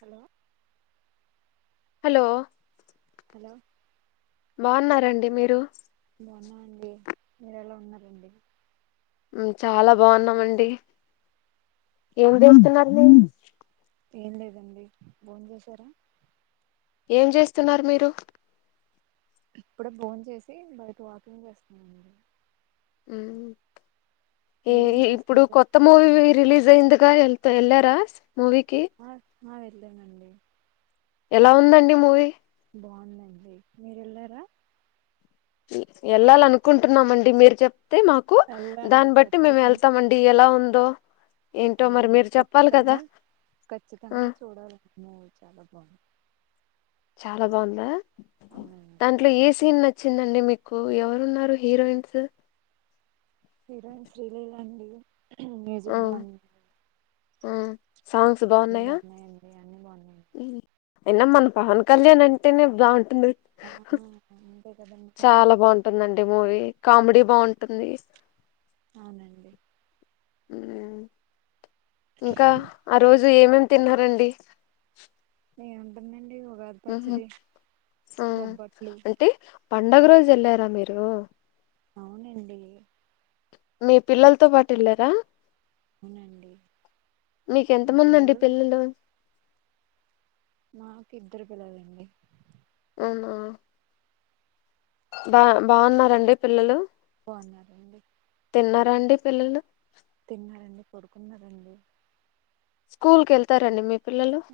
Hello hello hello బాన్నారండి మీరు బావున్నం అండి, మీరెలా ఉన్నరండి. ఉమ్ చాలా బావున్నామండి, ఏం దీంటున్నారు మీరు ఏం లేదండి బోన్ చేశారా. ఏం చేస్తున్నారు మీరు ఇప్పుడే భోన్ చేసి బయట వాకింగ్ చేస్సనండి. ఉమ్, ఏ మీరేం ఏ ఇప్పుడు చేస్తున్నారు కొత్త మూవీ రిలీజ్ అయింది కా ఎల్తే ఎల్లెర మూవీకి ఆ ఆ వెళ్ళానండి. ఎలా ఉందండి మూవీ బావుందండి మీరు ఎళ్ళారా ఎళ్ళాలి అనుకుంటున్నామండి మీరు చెప్ తే మాకు వెళ్ళండి దాన్ని బట్టి మేము వెళ్తాము అండి, ఎలా ఉన్ తో ఏలండి ఖచ్చితంగా ఆ ఖచ్చితంగా చూడాలనుకున్నా మూవీ చాలా బాగున్నా చాలా బాగుందా అవునండి దాంట్లో ఏ సీన్ నచ్చింది అండి అండి మీకు ఎవరున్నారు హీరోయిన్స్ విరాం శ్రీలీలా అండి ఉమ్ ఆ మ్యూజిక్ బాగుంది ఆ సాంగ్స్ అన్నీ బాగున్నాయా బాగున్నాయండి అన్ని బాగున్నాయండి అయినా మన పవన్ కళ్యాణ్ అంటేనే బాగుం ఆ హ ఆ హ చాలా బాగుంటుందండి మూవీ కామెడీ బాగుంటుంది అవునండి అ ఇంకా ఆ రోజు ఏమం తిన్నారండి ఏ ఉంటుందండి ఉహు ఆ బొబ్బట్లు అంటే పండుగ రోజు వెళ్లారా మీరు అవునండి మీ పిల్లలతో పాటు వెళ్ళరా అవునండి మీకెంత మంది అండి పిల్లలు మాకు ఇద్దరు పిల్లాలండి హలో బా బాగున్నారండి పిల్లలు బాగున్నారండి రండి పిల్లలు తిన్నారండి పడుకున్నారండి స్కూల్ కి వెళ్తారండి మీకు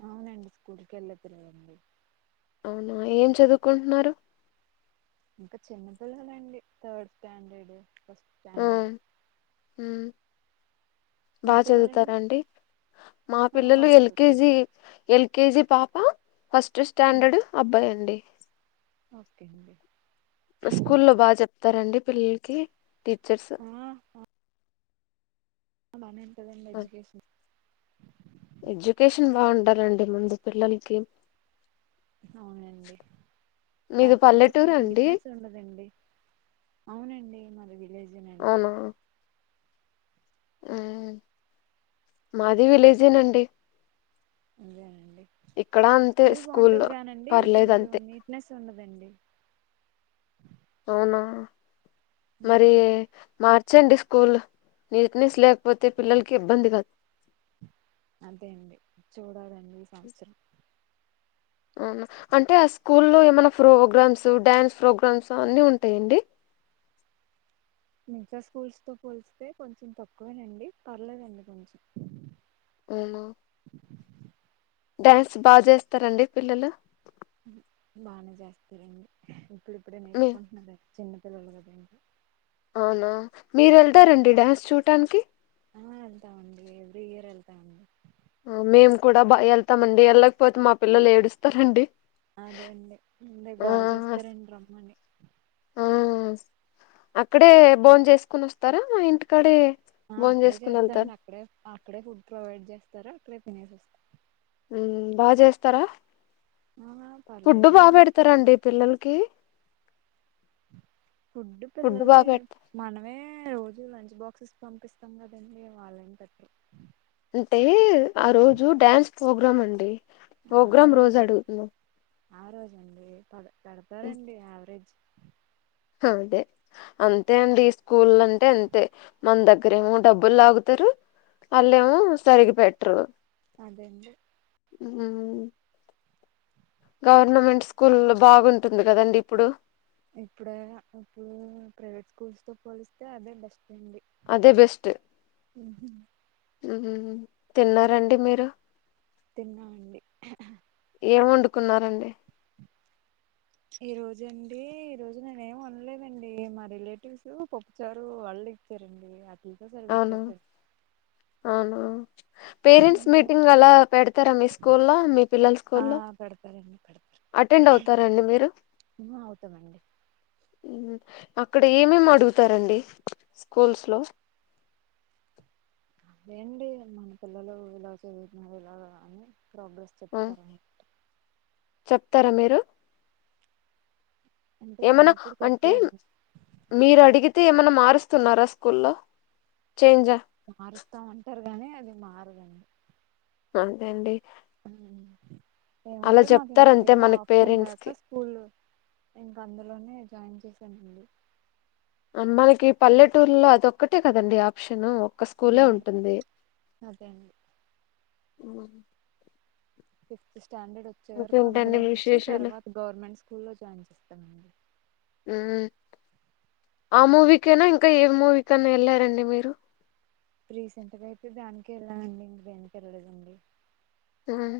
అవునండి స్కూల్కి వెళ్ళాతురుదండి అవునా ఏం చదువుకుంటున్నారు ఇంకా చిన్నపిల్లలండి థర్డ్ స్టాండర్డ్ ఫస్ట్ స్టాండడ్ హు బాగా పిల్లలండి చదువుతారంండి మా ఆ పిల్లలు బాగా చదువుతారు ఎల్కేజీ ఎల్ కేజి పాప ఫస్ట్ ఫస్ట్ ఉమ్, స్టాండర్డ్ అబ్బాయి అండి ఓకే అండి స్కూల్లో బాగా చెప్తారండి పిల్లలకి టీచర్స్ అలానండి ఎజుకేషన్ ఆ ఎడ్యుకేషన్ బాగుంటాలండి ముందు పిల్లలకి అవునండి మీది కాకపోతే పల్లెటూరు కొంచెం అండి ప్నెస్ ఉండదండి అవునండి రి విలేజ్ అవునా ఆ మాది విలేజేనండి అదేనండి ఇక్కడ అంతే స్కూల్ స్కూల్లో బాగుంటది కానండి పర్లేదు కొంచెం అంతే నీట్నెస్ ఉండదండి అవునా మరి ఉమ్, మార్చ్ చ్చండి స్కూల్ నీట్నెస్ లేకపోతే పిల్లలకి ఇబ్బంది కద్ అంతే అండి చూడాలండి ఈ సంవత్సరం అవును అంటే ఆ స్కూల్లో ఏమైనా ఫ్రోగ్రామ్స్ డ్యాన్స్ ఫ్రోగ్రామ్స్ అన్ని ఉంటాయండి ఇంకా స్కూల్స్ తో పోలిస్తతే కొంచెం తక్కువేనండి పర్లేదండి కొంచెం ఉనా డ్యాన్స్ బా జేస్తారండి పిల్లలు హ్ బానే జేస్తారండి ప్పుడు ఇప్పుడే మీ నేర్చుకుంట్నాడ చిన్నపిల్లలు గాదండి అవునా మీరెల్తారండి డ్యాన్స్ చూటానికి ఆ వెళ్తామండి ఎవ్రీ ఇయర్ వెళ్తా అండి ఆ మేము కూడా బా వెళ్తామండి వెళ్ళకపోతే మా పిల్లలు ఏడుస్తారండి అదే అండి ముందే ఆ గోల్ చేస్తారండి రమ్మని ఆ అక్కడే బోన్ చేసుకునోస్తారా ఇంటికాడే ఆ భోన్ అక్కడే చేసుకుని వెళ్తారు చేస్తండి అక్కడే అక్కడే ఫుడ్ ప్రొవైడ్ చేస్తారు అక్కడే తినేసోస్తం ఉమ్ బా జేస్తారా ఆ ఫుడ్ బా పర్లేదండి పెడతారండి పిల్లలకి ఫుడ్ బాగా పిల్లలది పెడత మనమే రోజు లంచ్ బాక్ క్సూస్ పంపిస్తాం కదండి వాళ్ళ ఇంతటి అంటే ఆ రోజు డ్యాన్స్ ప్రోగ్రాం అండి ప్రోగ్రాం రోజు అడుగుతున్నా ఆ రోజండి పద పెడతారండి యావరేజ్ అదే అంతే అండి ఈ స్కూల్ అంటే అంతే మన దగ్గరేమో డబ్బులు లాగుతారు వాళ్ళేమో సరిగి పెట్టరు అదేంనా డి హుమ్మ్ హూ గవర్నమెంట్ స్కూల్ల్లో బాగుంటుంది కదండి ఇప్పుడు ఇప్పుడ ఇప్పుడు ప్రైవేట్ స్కూల్స్ తో పోలిస్తే అదే బెస్ట్అండి అదే బెస్ట్ ఉహ తిన్నారండి మీరు తిన్నామండి ఏం వండుకున్నారండి ఈ రోజండి ఈ రోజు నేనే ఏమి ఉనలేదండి మా రిలేటివ్స్ పప్పుచారు వాళ్ళు ఇచ్చారండి వాటిలతో అవును సరిపెట్టేసారు అవును పేరెంట్స్ మీటింగ్ అలా పెడతారా మీ స్కూల్లో మీ పిల్లల ఆ స్కూల్లో పెడతారండి పెడతారు అటెండ్ అవుతారాండి మీరు అవుతామండి అక్కడ ఏమేమి అడుగుతారండి స్కూల్స్ లో అదేండి మన పిల్లలు ఇలా చదువుతున్నారు ఇలాగా అని ప్రాబ్స్ ఆ, చెప్తార అన్నట్ చెప్తారా మీరు అంటే నేను ఏమనా ఎప్పుడు అంటే చెప్పలేదండి మీరు అడిగి అయితే ఏమై మారుస్తున్నారా స్కూల్లో చేంజ్ అ మారుస్తామంటారు కాగానీ అది మారదండి అంతే అండి అ అలా ఏమంటే మాకు ఇంకా చెప్తారంతే వేరే మనకి ఆప్షన్ పేరెంట్స్ కి లేక స్కూల్ ఇంక అందులోనే జాయిన్ చేసానండి మనకి పల్లెటూర్లో అది ఒక్కటే కదండి ఆప్షను ఒక స్కూలే ఉమ్, ఉంటుంది అదే అండి అ అ స్టాండర్డ్ వచ్చే వరకు అందులో ఇంకేంటండి ఉంచి విశేషాలు తర్వాత గవర్నమెంట్ స్కూల్లో జాయిన్ చేస్తామండి మ్మ్ ఆ మూవీకైనా ఇంకా ఏ మూవీకన్నా వెళ్ళారండి మీరు రీసెంట్ గా అయితే దానికి వెళ్ళదండి ఇంకా దేనికి వెళ్ళదండి అహ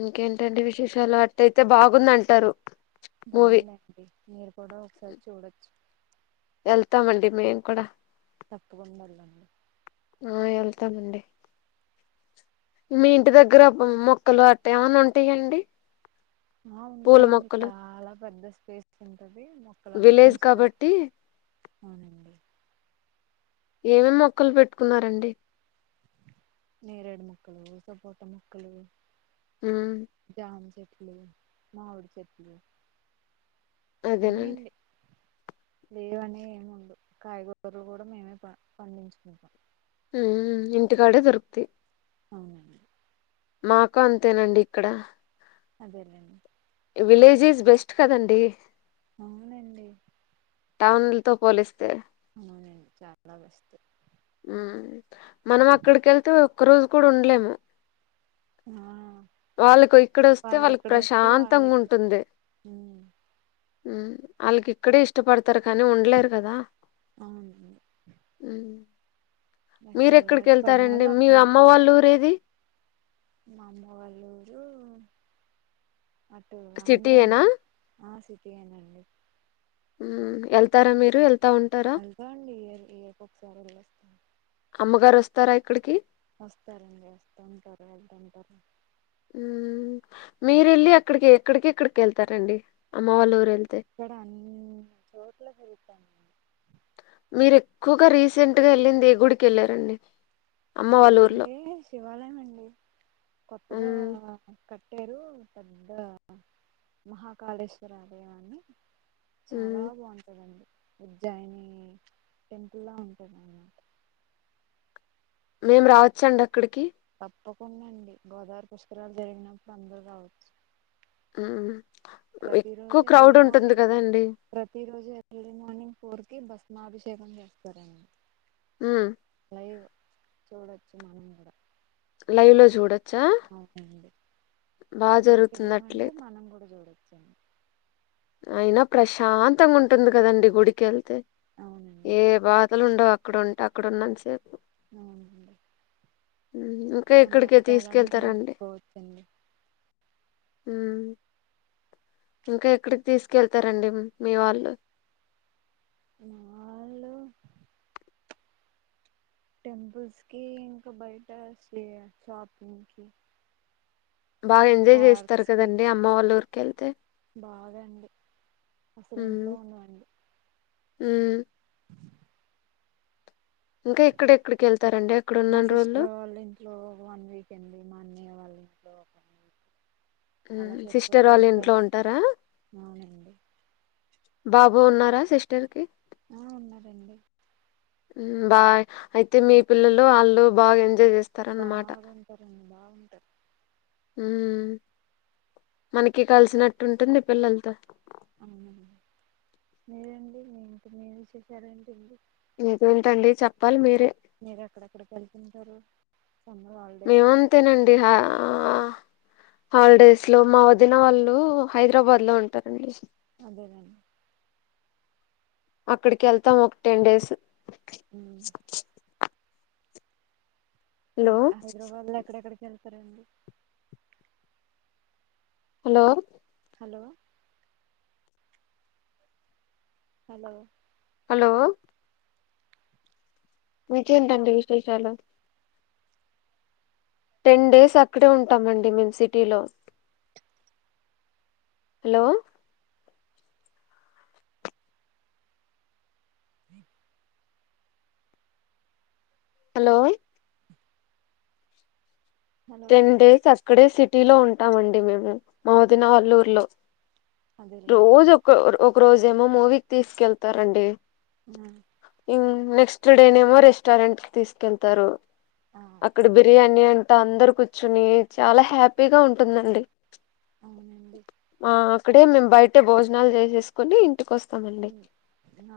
ఇంకేంటండి విశేషాలు అట్ట అయితే బాగుంది అంటారు [inaudible] కూడాడ ఒకసారి చూడచ్చు వెళ్తామండి మేము కూడా తప్పకుండా వెళ్ళండి ఆ వెళ్తానండి మీ ఇంటి దగ్గర మొక్కలు అట్ట ఏమన్నా ఉంటాయాండి ఆ ఉంటాయండి చాలా పెద్ద ఉంది మొక్కలన్నీ విలేజ్ పెంచుతారు కాబట్టి అవునండి ఏమేం మొక్కలు పెట్టుకున్నారండి నేరేడు మొక్కలు సపోట మొక్కలు హ్మ్ చె మావిడి చెట్లు అన్నీ అదేనండి అండి లేవనే ఏముండదూ కాయగూరలు కూడా మేమే పండించుకుంటాం హ్మ్ఇంటికాడే దొరుకుతయి అవునండి. మాకు అంతేనండి ఇక్కడ అదేలేండి విలేజెస్ బెస్ట్ కదండి అవునండి టౌన్ తో పోలిస్తే అవునండి చాలా బెస్ట్ ఉ మనం అక్కడికి వెళ్తే ఒక్క రోజు కూడా ఉండలేము ఆ వాళ్ళకు ఇక్కడ వస్తే వాళ్ళు వాళ్ళకి ఎక్కడ వస్తే వాళ్ళు ప్రశాంతంగా ఎక్కడ ఉంటుంది ఉమ్ వాళ్ళకి ఇక్కడే ఇష్టపడుతు తరకాని ఉండలేరు కదా అవునండి ఎక్కడ మీరూ ఎక్కడికి అలవాటు వెళ్తారండి పడినోళ్ళు మీ అక్కడే అమ్మ వాళ్ళ ఊరేది మా అమ్మ వాళ్ళ ఊరు అటు ఆంధ్ర సిటీయేనా అండి ఆ సిటి ఏ అండి వెళ్తారా మీరు ఉంటారా వెళ్తాం అండి ఇయర్ ఇయర్ ఒకసారి అమ్మగారు వస్తారా ఇక్కడికి వస్తారండి వస్తుంటారు వెళ్తుంటారు మీరెళ్ళి అక్కడికి ఎక్కడికి ఎక్కడికి ఎళ్తారండి అమ్మ వాళ్ళ ఊరు ఎల్ ఇక్కడ అన్ని చోట్ల తిరుగుతన్న మీరు ఎక్కువగా రీసెంట్ గా ఎళ్ళింది ఏ గుడికి వెళ్ళారండి అమ్మ వాళ్ళ ఊర్లో గుడికంటే శివ ఇవాలేమండి కొత్తగా మ్మ్ క పెట్టారు పెద్ద మహాకాళేశ్వర ఆలయాన్ని చాలా మ్మ్ బాగుంటాదండి ఉజ్జాయిని టెంపుల్లా ఉంటుంది అన్నమాట మేం రావచ్చండి అక్కడికి తప్పకుండా అండి గోదావరి పుష్కరాలు జరిగినప్పుడు అందరు రావచ్చు ఆ ప్రతి రోజే ఎర్లీ మార్నింగ్ కదండి ప్రతి రోజే ఎర్లీ మార్నింగ్ ఫోర్ కి భస్మాభిషేకం చేస్తారండి ఆ చూడొచ్చు మనం కూడా కూడా లైవ్ లో చూడొచ్చా అవునండి బాగా ఫోర్కి వెళ్ళామంటే జరుగుతున్నట్లయితే మనం కూడా చూడ చె అయినా ప్రశాంతంగా ఉంటుంది కదండడి గుడికి వెళ్తే అవునండి ఏ బాధలు ఉండవు అక్కడ ఉంటే అక్కడ ఉన్నాని సేపు అ మ్మ్ ఇంకా మన ఎక్కడికి కష్టాలన్నీ మర్చిపోవచ్చు హ ఇంకా ఎక్కడికి తీసుకెళ్తారండి మీ వాళ్ళు వాళ్ళు టెంపుల్స్ కి ఇంకా బయట స్ షాపింగ్ కి బాగా ఎంజాయ్ చేస్తారు పార్క్స్ కి కదండి అమ్మ వాళ్ళ ఊరిక వెళ్తే బాగా అండి అసలు ఇంట్లో ఉండమండి హ ఇంకా ఎక్కడెక్కడికి వెళ్తారండి అక్కడ మా ఉన్న రోజులు సిస్టర్ వాళ్ళు ఇంట్లో వన్ వీక్ అండి మా అన్నయ్య వాళ్ళు సిస్టర్ వాళ్ళు సరిపోతుంది ఇంట్లో టైం ఉంటారా అవునండి బాబా బో ఉన్నారా సిస్టర్ కి ఆ ఉన్నారండి బాయ్ అయితే మీ పిల్లలు వాళ్ళు బాగా ఎంజాయ్ చేస్త బాగుంటరడి బాగుంట అ మనకి కలిసినట్టు ఉంటుంది పిల్లలతో అవునండి మీరండి మీ ఇంటి మీ వి చేసారండి ఇడి ఇకేంటండి చెప్పాలి మీరే మీరు ఎక్కడెక్కడ వెళ్తుంటారు సమ్మర్ హాలిడేస్ కి హాలిడేస్ లో మా వదిన వాళ్ళు హైదరాబాద్ లో ఉంటారండి అదేనండి అక్కడికి వెళ్తాం ఒక టెన్ డేస్ ఉమ్. హలో హైద్రబాద్ ల ఎక్కడెక్కడికి కెళ్తరండి హలో హలో హలో హలో ఇంకెంటండి విశేషాలు టెన్ డేస్ అక్కడే ఉంటామండి మేము సిటీలో hello hello hello ten days అక్కడే సిట్ టీ లో ఉంటామండి మేము మ వదిన వాల ఊర్లో అదేలేండి రోజు ఒక ఒక రోజు ఏమో మూవీకి తీసుకెళ్తారండి హ్మ్ హ్మ్ నెక్స్ట్ డే నేమో రెస్టారెంట్ కి తీసుకెళ్తారు. ఆ అక్కడ బిర్యానీ అం టా అందరు కూర్చుని చాలా హ్యాపీగా ఉంటుందండి. అవునండి ఆ ఇక్కడే మేము బయట భోజనాలు చేసేసుకుని ఇంటికి వస్తాం. వస్తామండి ఉమ్,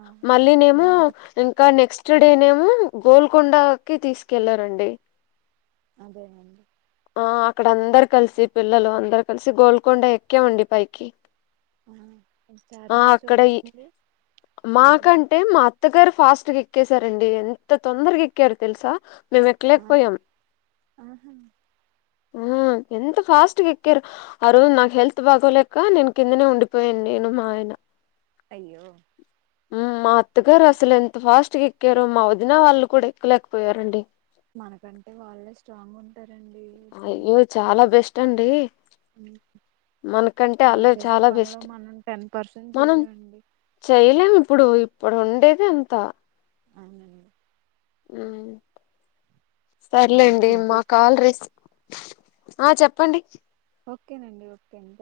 ఆ మళ్ళీ నేమో బాగుంటది ఇంకా నెక్స్ట్ చూడనేమో గోల్కొండకిి తీసుకెళ్లారండి అదేనండి ఆ అక్కడ అందరు కలిసి పిల్లలు అందరు కలిసి గోల్కొండ ఎక్కే ఉండి పైకి. ఆ ఆ చార్మినార్ అక్కడ చూడలేదండి చార్మినార్ మాకంటే మా అత్తగారు ఫాస్ట్ స్ట్ ఎక్కేసారండి ఎంత తొందర్ గేక్కర్ తెల్సా మేమ్ ఆ ఎక్కలేకపోయాం. ఆహా ఉహ్మ్ ఎంత ఫాస్ట్గా ఎక్కారు ఆ రోజు నాకు హెల్త్ బాగోలేక నేను కిందనే ఉండిపోయాను నేను మా ఆయన అయ్యో మ్మ్ మా అత్తగారు అసలు ఎంత ఫాస్ట్గా ఎక్కారో మా వదిన వాళ్ళు కూడా ఎక్కలేకపోయారండి. మనకంటే వాళ్ళే స్ట్రాంగ్ ఉం అయ్యో చాలా బెస్ టండి ఉమ్, మనకంటే వాళ్ళు అల్లు చేసే చాలా పనిలో బెస్ట్ మనం టెన్ పర్సెంట్ మనం చేయలేమండి చేయలేం ఇప్పుడు ప్పుడు ఉండేది అంత [unintelligible] ఉమ్ వాళ్ళ సర్లేండి ఫుడ్ మా కాల్ రిస్ ఆ చెప్పండి ఓకే అండి ఓకే అండి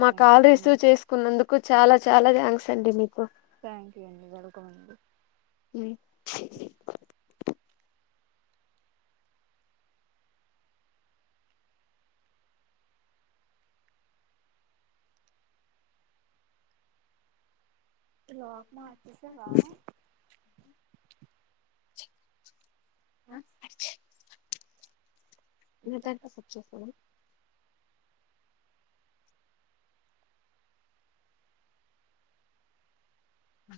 మా thank you call so receive much చేసుకున్నందుకు చాలా చాలా థ్యాంక్స అండి మీకు థ్యాంక్ యూ అండి వెల్కమ్ అండి ఉమ్ లోక్ మార్చెసవా ఆ అచి ఇతంత సచ్చేస్తు ఆ